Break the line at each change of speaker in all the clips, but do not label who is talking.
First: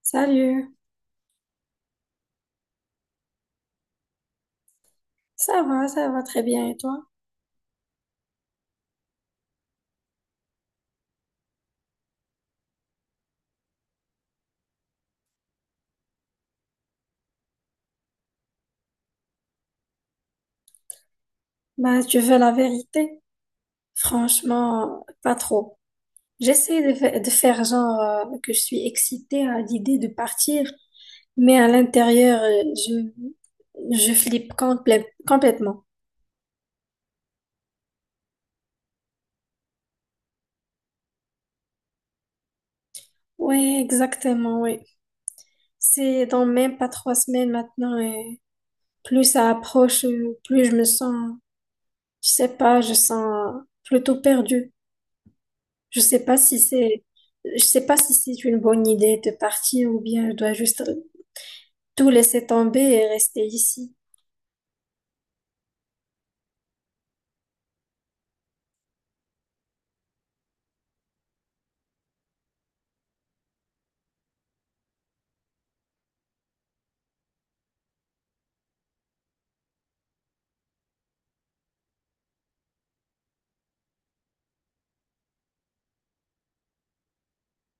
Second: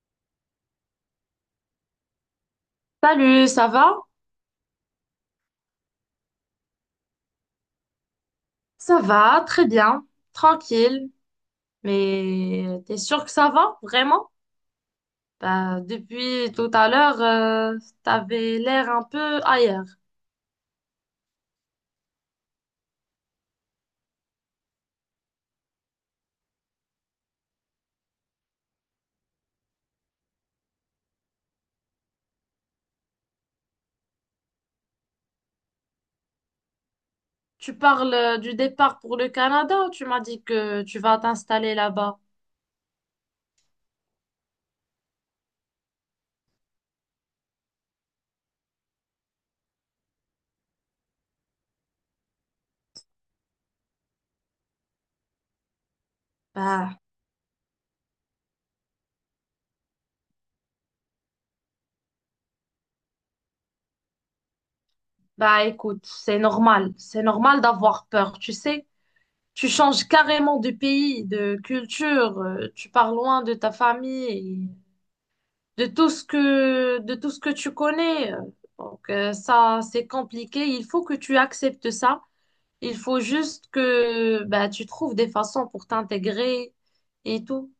Salut,
Salut, ça va?
ça va très bien et toi?
Ça va, très bien, tranquille. Mais t'es sûr que ça va, vraiment? Bah, depuis tout à l'heure, t'avais l'air un peu ailleurs.
Bah, tu veux la vérité? Franchement, pas trop. J'essaie de faire genre que je suis excitée à l'idée de partir, mais à l'intérieur, je flippe complètement.
Tu parles du départ pour le Canada ou tu m'as dit que tu vas t'installer là-bas?
Oui, exactement, oui. C'est dans même pas trois semaines maintenant et plus ça approche, plus je me sens, je sais pas, je sens plutôt perdue. Je sais pas si
Bah,
c'est, je sais pas si c'est une bonne idée de partir ou bien je dois juste tout laisser tomber et rester ici.
bah écoute, c'est normal. C'est normal d'avoir peur, tu sais. Tu changes carrément de pays, de culture, tu pars loin de ta famille, de tout ce que tu connais. Donc, ça, c'est compliqué. Il faut que tu acceptes ça. Il faut juste que bah, tu trouves des façons pour t'intégrer et tout.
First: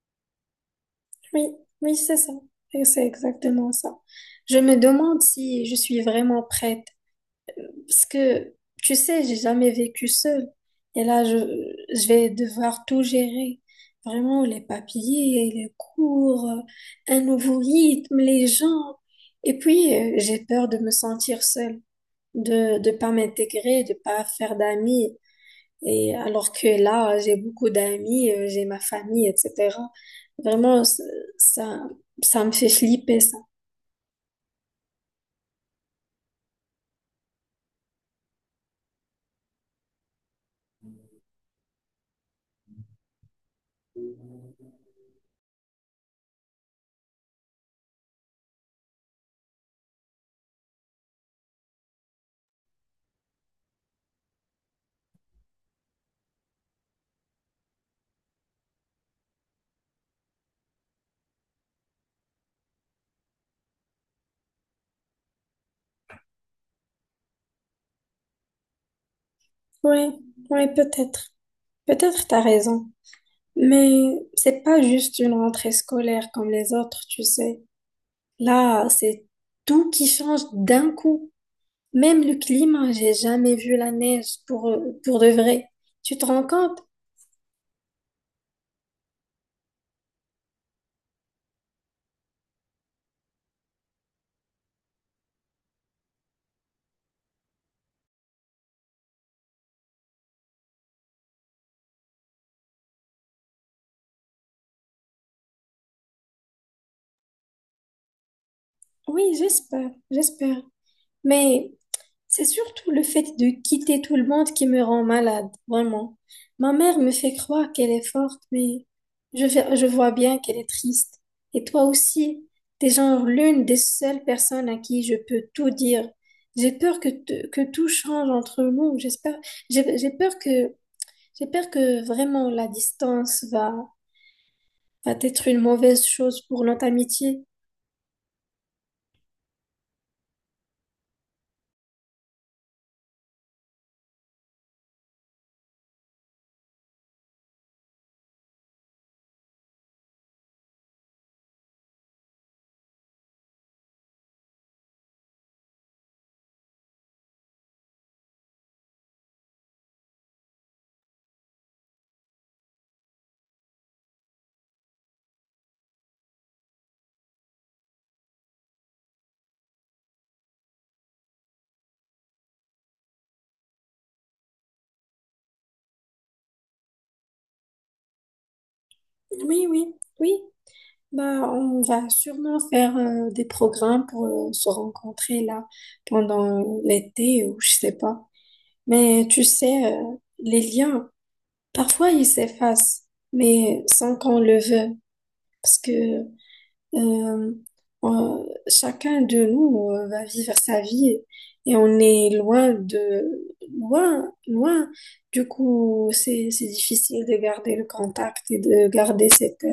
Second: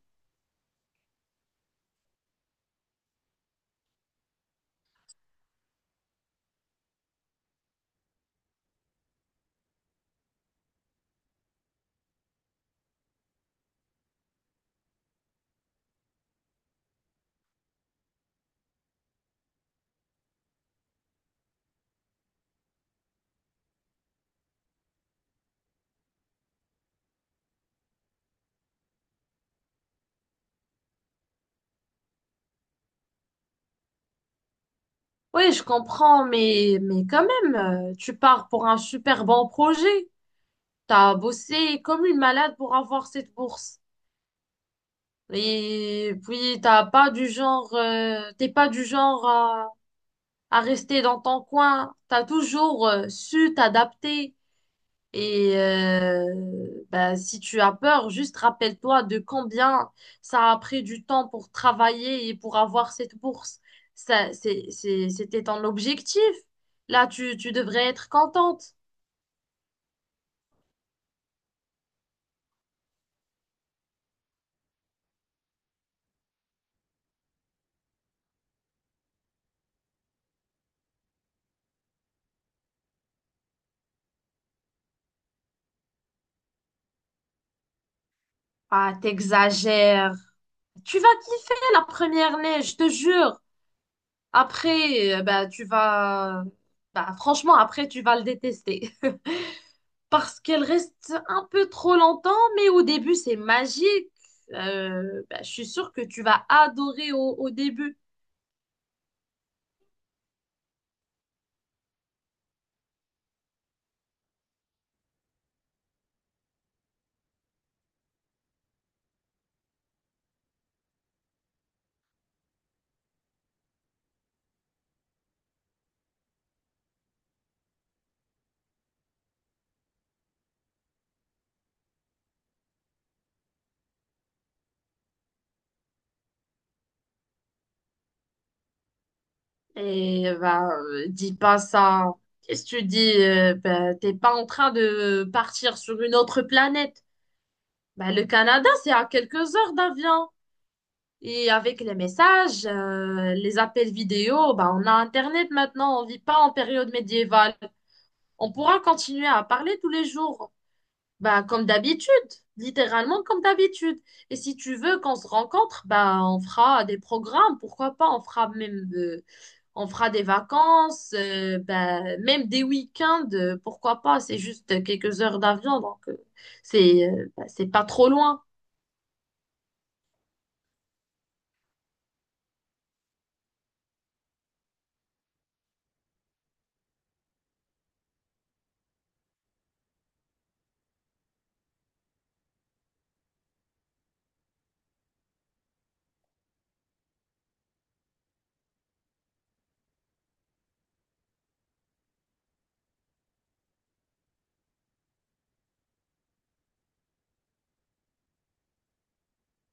Oui, oui, c'est ça. Et c'est exactement ça. Je me demande si je suis vraiment prête parce que, tu sais, j'ai jamais vécu seule. Et là, je vais devoir tout gérer. Vraiment, les papiers, les cours, un nouveau rythme, les gens. Et puis, j'ai peur de me sentir seule, de pas m'intégrer, de pas faire d'amis. Et alors que là, j'ai beaucoup d'amis, j'ai ma famille, etc. Vraiment, c- ça, ça me fait flipper, ça.
Oui, je comprends, mais quand même, tu pars pour un super bon projet. T'as bossé comme une malade pour avoir cette bourse. Et puis, t'as pas du genre, t'es pas du genre à, rester dans ton coin. T'as toujours su t'adapter. Et ben, si tu as peur, juste rappelle-toi de combien ça a pris du temps pour travailler et pour avoir cette bourse. C'était ton objectif. Là, tu devrais être contente.
Oui, oui, peut-être. Peut-être t'as raison. Mais c'est pas juste une rentrée scolaire comme les autres, tu sais. Là, c'est tout qui change d'un coup. Même le climat, j'ai jamais vu la neige pour de vrai, Tu te rends compte?
Ah, t'exagères. Tu vas kiffer la première neige, je te jure. Après, ben, franchement, après, tu vas le détester, parce qu'elle reste un peu trop longtemps, mais au début, c'est magique. Bah, je suis sûre que tu vas adorer au début.
Oui, j'espère, j'espère. Mais c'est surtout le fait de quitter tout le monde qui me rend malade, vraiment. Ma mère me fait croire qu'elle est forte, mais je vois bien qu'elle est triste. Et toi aussi, t'es genre l'une des seules personnes à qui je peux tout dire. J'ai peur que, te- que tout change entre nous. J'ai peur que, j'ai peur que vraiment la distance va, va être une mauvaise chose pour notre amitié.
Et bah, dis pas ça. Qu'est-ce que tu dis? Bah, t'es pas en train de partir sur une autre planète. Bah, le Canada, c'est à quelques heures d'avion. Et avec les messages, les appels vidéo, bah, on a Internet maintenant, on vit pas en période médiévale. On pourra continuer à parler tous les jours. Bah, comme d'habitude, littéralement comme d'habitude. Et si tu veux qu'on se rencontre, bah, on fera des programmes, pourquoi pas, on fera même, on fera des vacances, bah, même des week-ends, pourquoi pas, c'est juste quelques heures d'avion, donc c'est bah, c'est pas trop loin.
Oui, oui, oui. Bah, on va sûrement faire des programmes pour se rencontrer là pendant l'été ou je sais pas. Mais tu sais, les liens, parfois ils s'effacent, mais sans qu'on le veuille, parce que euh, chacun de nous va vivre sa vie et on est loin de loin, loin. Du coup, c'est difficile de garder le contact et de garder cette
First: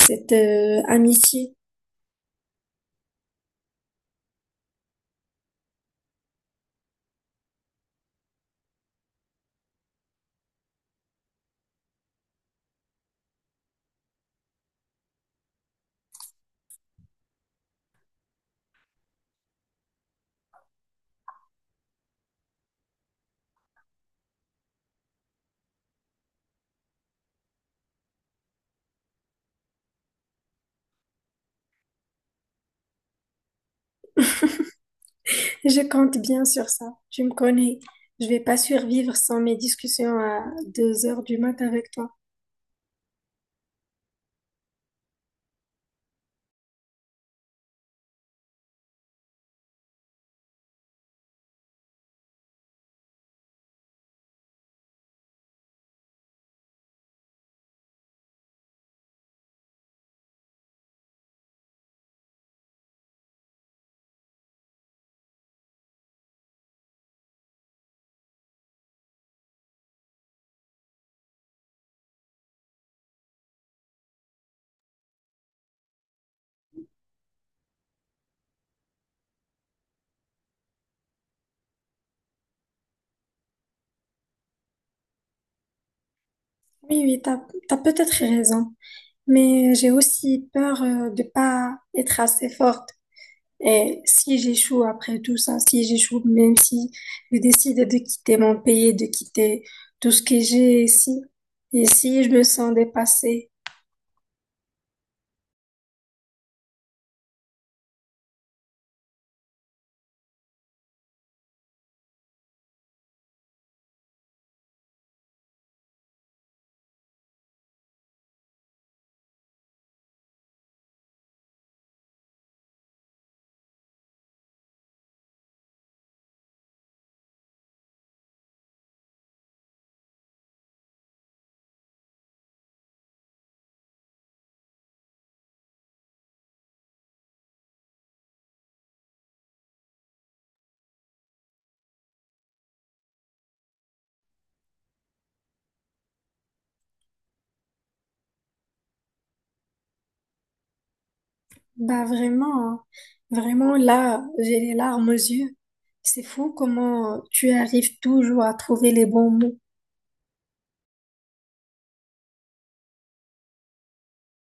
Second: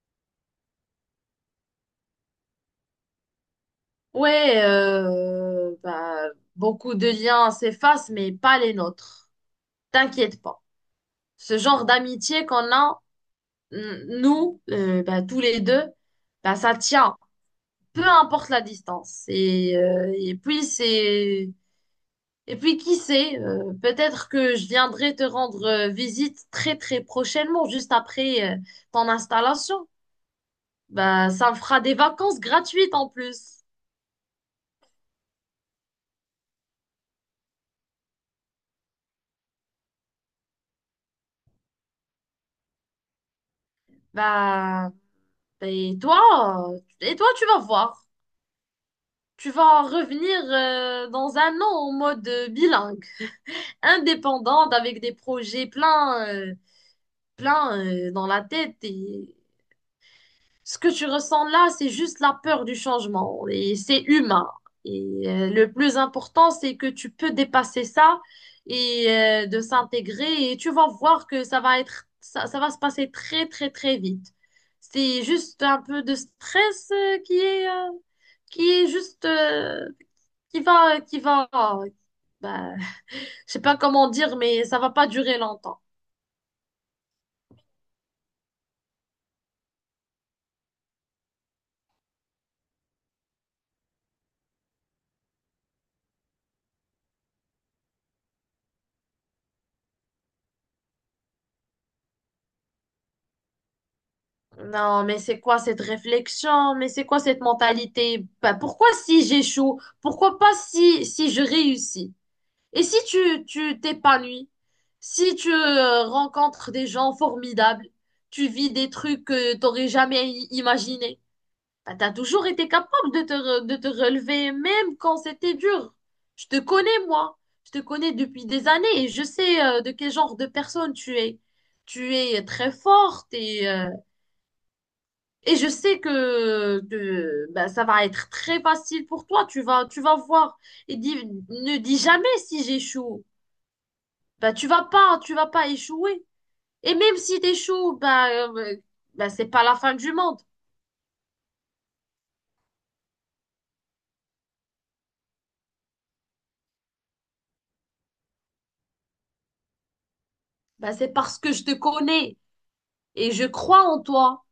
cette euh, amitié.
Ouais, bah, beaucoup de liens s'effacent, mais pas les nôtres. T'inquiète pas. Ce genre d'amitié qu'on a, nous, bah, tous les deux, bah, ça tient, peu importe la distance. Et puis c'est et puis qui sait, peut-être que je viendrai te rendre visite très très prochainement, juste après ton installation. Bah, ça me fera des vacances gratuites en plus.
Je compte bien sur ça. Tu me connais. Je vais pas survivre sans mes discussions à 2 heures du mat avec toi.
Bah bah, et toi, et toi, tu vas voir. Tu vas revenir dans 1 an en mode bilingue, indépendante, avec des projets plein, dans la tête. Et ce que tu ressens là, c'est juste la peur du changement et c'est humain. Et le plus important, c'est que tu peux dépasser ça et de s'intégrer, et tu vas voir que ça va se passer très, très, très vite. C'est juste un peu de stress qui est juste, qui va, qui va, bah, je sais pas comment dire, mais ça va pas durer longtemps.
Oui, t'as peut-être raison. Mais j'ai aussi peur de pas être assez forte. Et si j'échoue après tout ça, si j'échoue, même si je décide de quitter mon pays, de quitter tout ce que j'ai ici, et si je me sens dépassée.
Non, mais c'est quoi cette réflexion? Mais c'est quoi cette mentalité? Bah, pourquoi si j'échoue? Pourquoi pas si, je réussis? Et si tu t'épanouis? Si tu rencontres des gens formidables, tu vis des trucs que t'aurais jamais imaginé. Bah, t'as toujours été capable de te relever, même quand c'était dur. Je te connais, moi. Je te connais depuis des années et je sais de quel genre de personne tu es. Tu es très forte et je sais que, ben, ça va être très facile pour toi. Tu vas voir. Et ne dis jamais si j'échoue. Ben, tu vas pas échouer. Et même si t'échoues, ben, c'est pas la fin du monde.
Bah vraiment, hein, vraiment là, j'ai les larmes aux yeux. C'est fou comment tu arrives toujours à trouver les bons mots.
Ben, c'est parce que je te connais et je crois en toi.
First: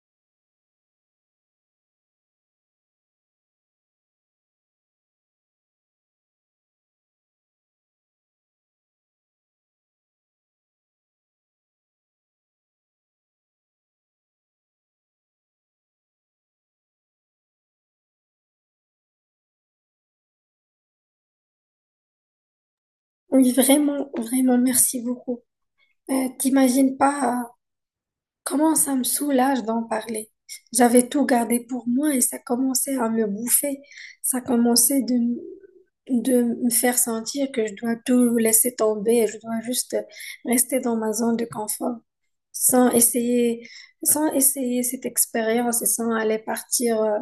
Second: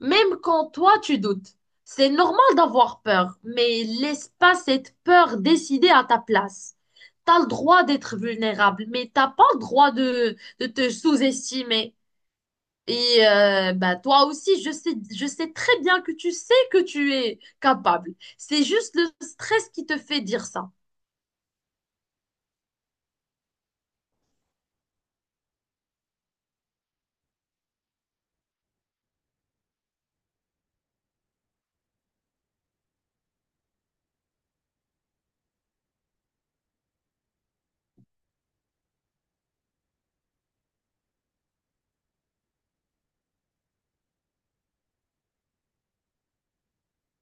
Même quand toi, tu doutes. C'est normal d'avoir peur, mais laisse pas cette peur décider à ta place. T'as le droit d'être vulnérable, mais t'as pas le droit de, te sous-estimer. Et bah toi aussi, je sais très bien que tu sais que tu es capable. C'est juste le stress qui te fait dire ça.
Oui, vraiment, vraiment, merci beaucoup. T'imagines pas comment ça me soulage d'en parler. J'avais tout gardé pour moi et ça commençait à me bouffer. Ça commençait de, m- De me faire sentir que je dois tout laisser tomber, je dois juste rester dans ma zone de confort. sans essayer, Sans essayer cette expérience et sans aller partir, euh,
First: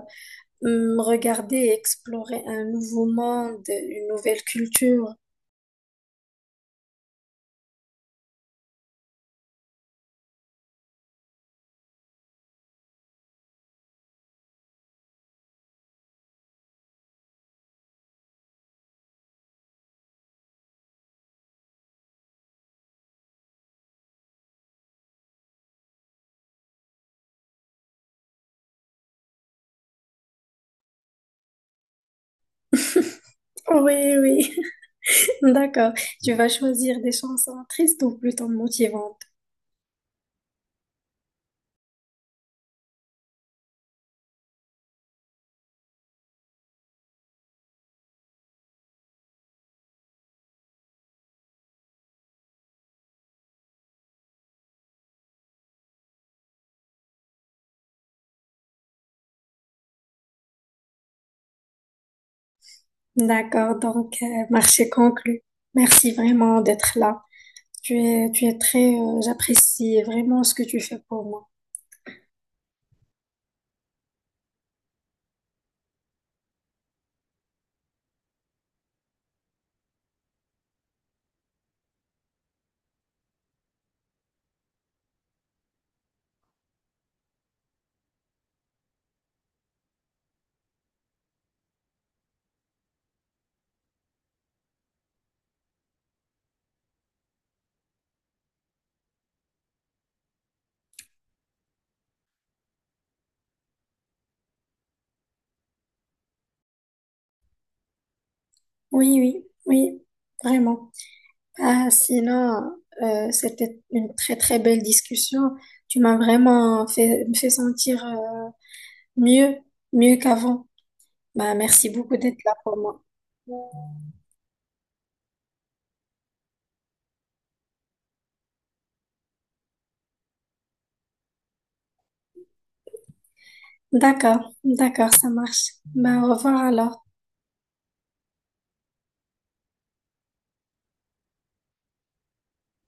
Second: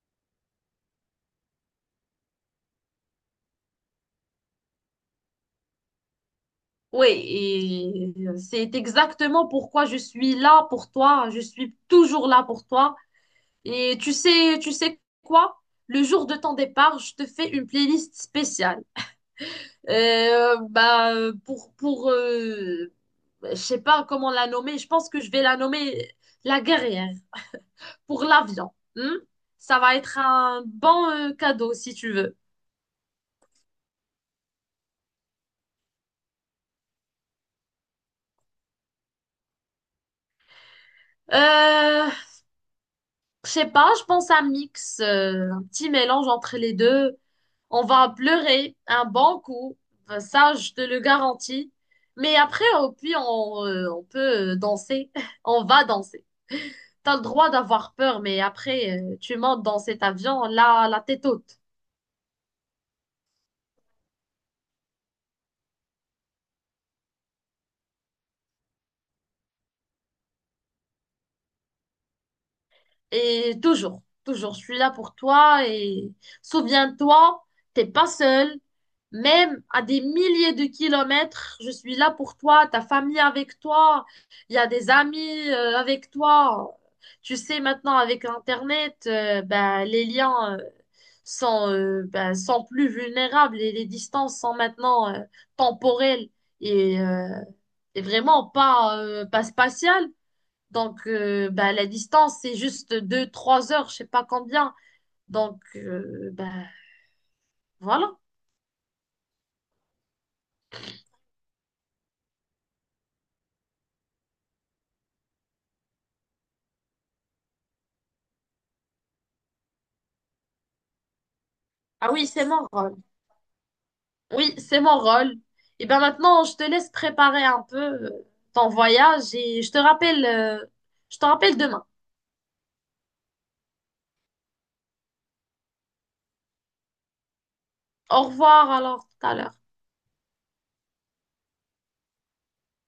hum, regarder et explorer un nouveau monde, une nouvelle culture.
Oui, et c'est exactement pourquoi je suis là pour toi. Je suis toujours là pour toi. Et tu sais quoi? Le jour de ton départ, je te fais une playlist spéciale. Bah, pour je sais pas comment la nommer. Je pense que je vais la nommer la guerrière, pour l'avion. Ça va être un bon cadeau si tu veux.
Oui, oui, d'accord. Tu vas choisir des chansons tristes ou plutôt motivantes.
Euh, je sais pas, je pense un mix, un petit mélange entre les deux. On va pleurer un bon coup, ça je te le garantis. Mais après, au pire, on peut danser. On va danser. T'as le droit d'avoir peur, mais après, tu montes dans cet avion, là, la tête haute.
D'accord, donc marché conclu. Merci vraiment d'être là. Tu es très, j'apprécie vraiment ce que tu fais pour moi.
Et toujours, toujours, je suis là pour toi, et souviens-toi, t'es pas seul. Même à des milliers de kilomètres, je suis là pour toi, ta famille avec toi, il y a des amis avec toi. Tu sais, maintenant avec Internet, ben, les liens sont plus vulnérables, et les distances sont maintenant temporelles et, euh, et vraiment pas, pas spatiales. Donc, bah, la distance, c'est juste deux trois heures, je sais pas combien. Donc, bah, voilà.
Oui, oui, oui, vraiment. Ah, sinon, c'était une très très belle discussion. Tu m'as vraiment fait, me fait sentir mieux, mieux qu'avant. Bah, merci
Ah
beaucoup
oui,
d'être
c'est
là
mon
pour
rôle.
moi.
Oui, c'est mon rôle. Et ben maintenant, je te laisse préparer un peu ton voyage, et je te rappelle demain.
D'accord, d'accord, ça marche. Bah, au revoir alors.
Au revoir alors, tout à l'heure.